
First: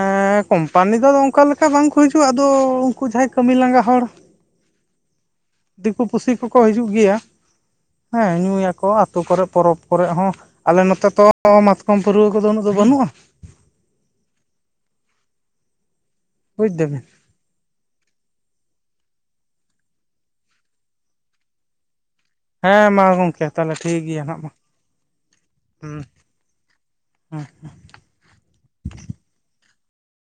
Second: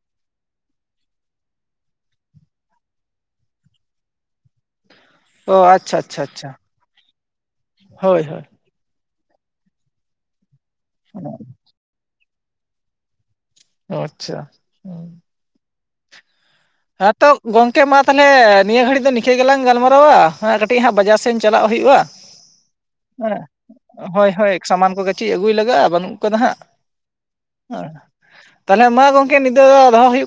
ᱮ ᱠᱚᱳᱢᱯᱟᱱᱤ ᱫᱚ ᱚᱱᱠᱟ ᱞᱮᱠᱟ ᱵᱟᱝ ᱠᱚ ᱦᱤᱡᱩᱜ-ᱟ ᱟᱫᱚ ᱩᱱᱠᱩ ᱡᱟᱦᱟᱸᱭ ᱠᱟᱹᱢᱤ ᱞᱟᱸᱜᱟ ᱦᱚᱲ ᱚ ᱟᱪᱪᱷᱟ ᱫᱤᱠᱩ ᱟᱪᱪᱷᱟ ᱯᱩᱥᱤ ᱟᱪᱪᱷᱟ ᱠᱚᱠᱚ ᱦᱤᱡᱩᱜ ᱜᱮᱭᱟ ᱦᱳᱭ ᱦᱮᱸ ᱦᱳᱭ ᱧᱩᱭ ᱟᱠᱚ ᱟᱹᱛᱩ ᱠᱚᱨᱮ ᱯᱚᱨᱚᱵᱽ ᱠᱚᱨᱮ ᱦᱚᱸ ᱟᱞᱮ ᱱᱚᱛᱮ ᱛᱚ ᱢᱟᱛᱠᱚᱢ ᱯᱟᱹᱨᱣᱟᱹ ᱠᱚᱫᱚ ᱩᱱᱟᱹᱜ ᱫᱚ ᱵᱟᱹᱱᱩᱜ-ᱟ᱾ ᱚ ᱟᱪᱪᱷᱟ ᱦᱩᱸ [unintelligible] ᱛᱚ ᱜᱚᱝᱠᱮ ᱢᱟ ᱛᱟᱦᱚᱞᱮ ᱱᱤᱭᱟᱹ ᱜᱷᱟᱹᱲᱤᱡ ᱫᱚ ᱱᱤᱝᱟᱹ ᱜᱮᱞᱟᱝ ᱜᱟᱞᱢᱟᱨᱟᱣᱟ ᱠᱟᱹᱴᱤᱡ ᱦᱟᱸᱜ ᱵᱟᱡᱟᱨ ᱥᱮᱫ ᱪᱟᱞᱟᱜ ᱦᱩᱭᱩᱜ-ᱟ᱾ ᱦᱮᱸ ᱢᱟ ᱦᱮᱸ ᱜᱚᱝᱠᱮ ᱛᱟᱦᱚᱞᱮ ᱴᱷᱤᱠ ᱜᱮᱭᱟ ᱦᱳᱭ ᱱᱟᱜ ᱢᱟ ᱦᱳᱭ ᱥᱟᱢᱟᱱ ᱠᱚ ᱜᱟᱪᱷᱤ ᱟᱹᱜᱩᱭ ᱞᱟᱜᱟᱜ-ᱟ ᱦᱩᱸ ᱦᱩᱸ ᱵᱟᱹᱱᱩᱜ ᱠᱟᱫᱟ ᱦᱟᱸᱜ ᱛᱟᱦᱚᱞᱮ ᱢᱟ ᱜᱚᱢᱠᱮ ᱱᱤᱛᱟᱹᱜ ᱫᱚ ᱫᱚᱦᱚ ᱦᱩᱭᱩᱜ ᱠᱟᱱᱟ᱾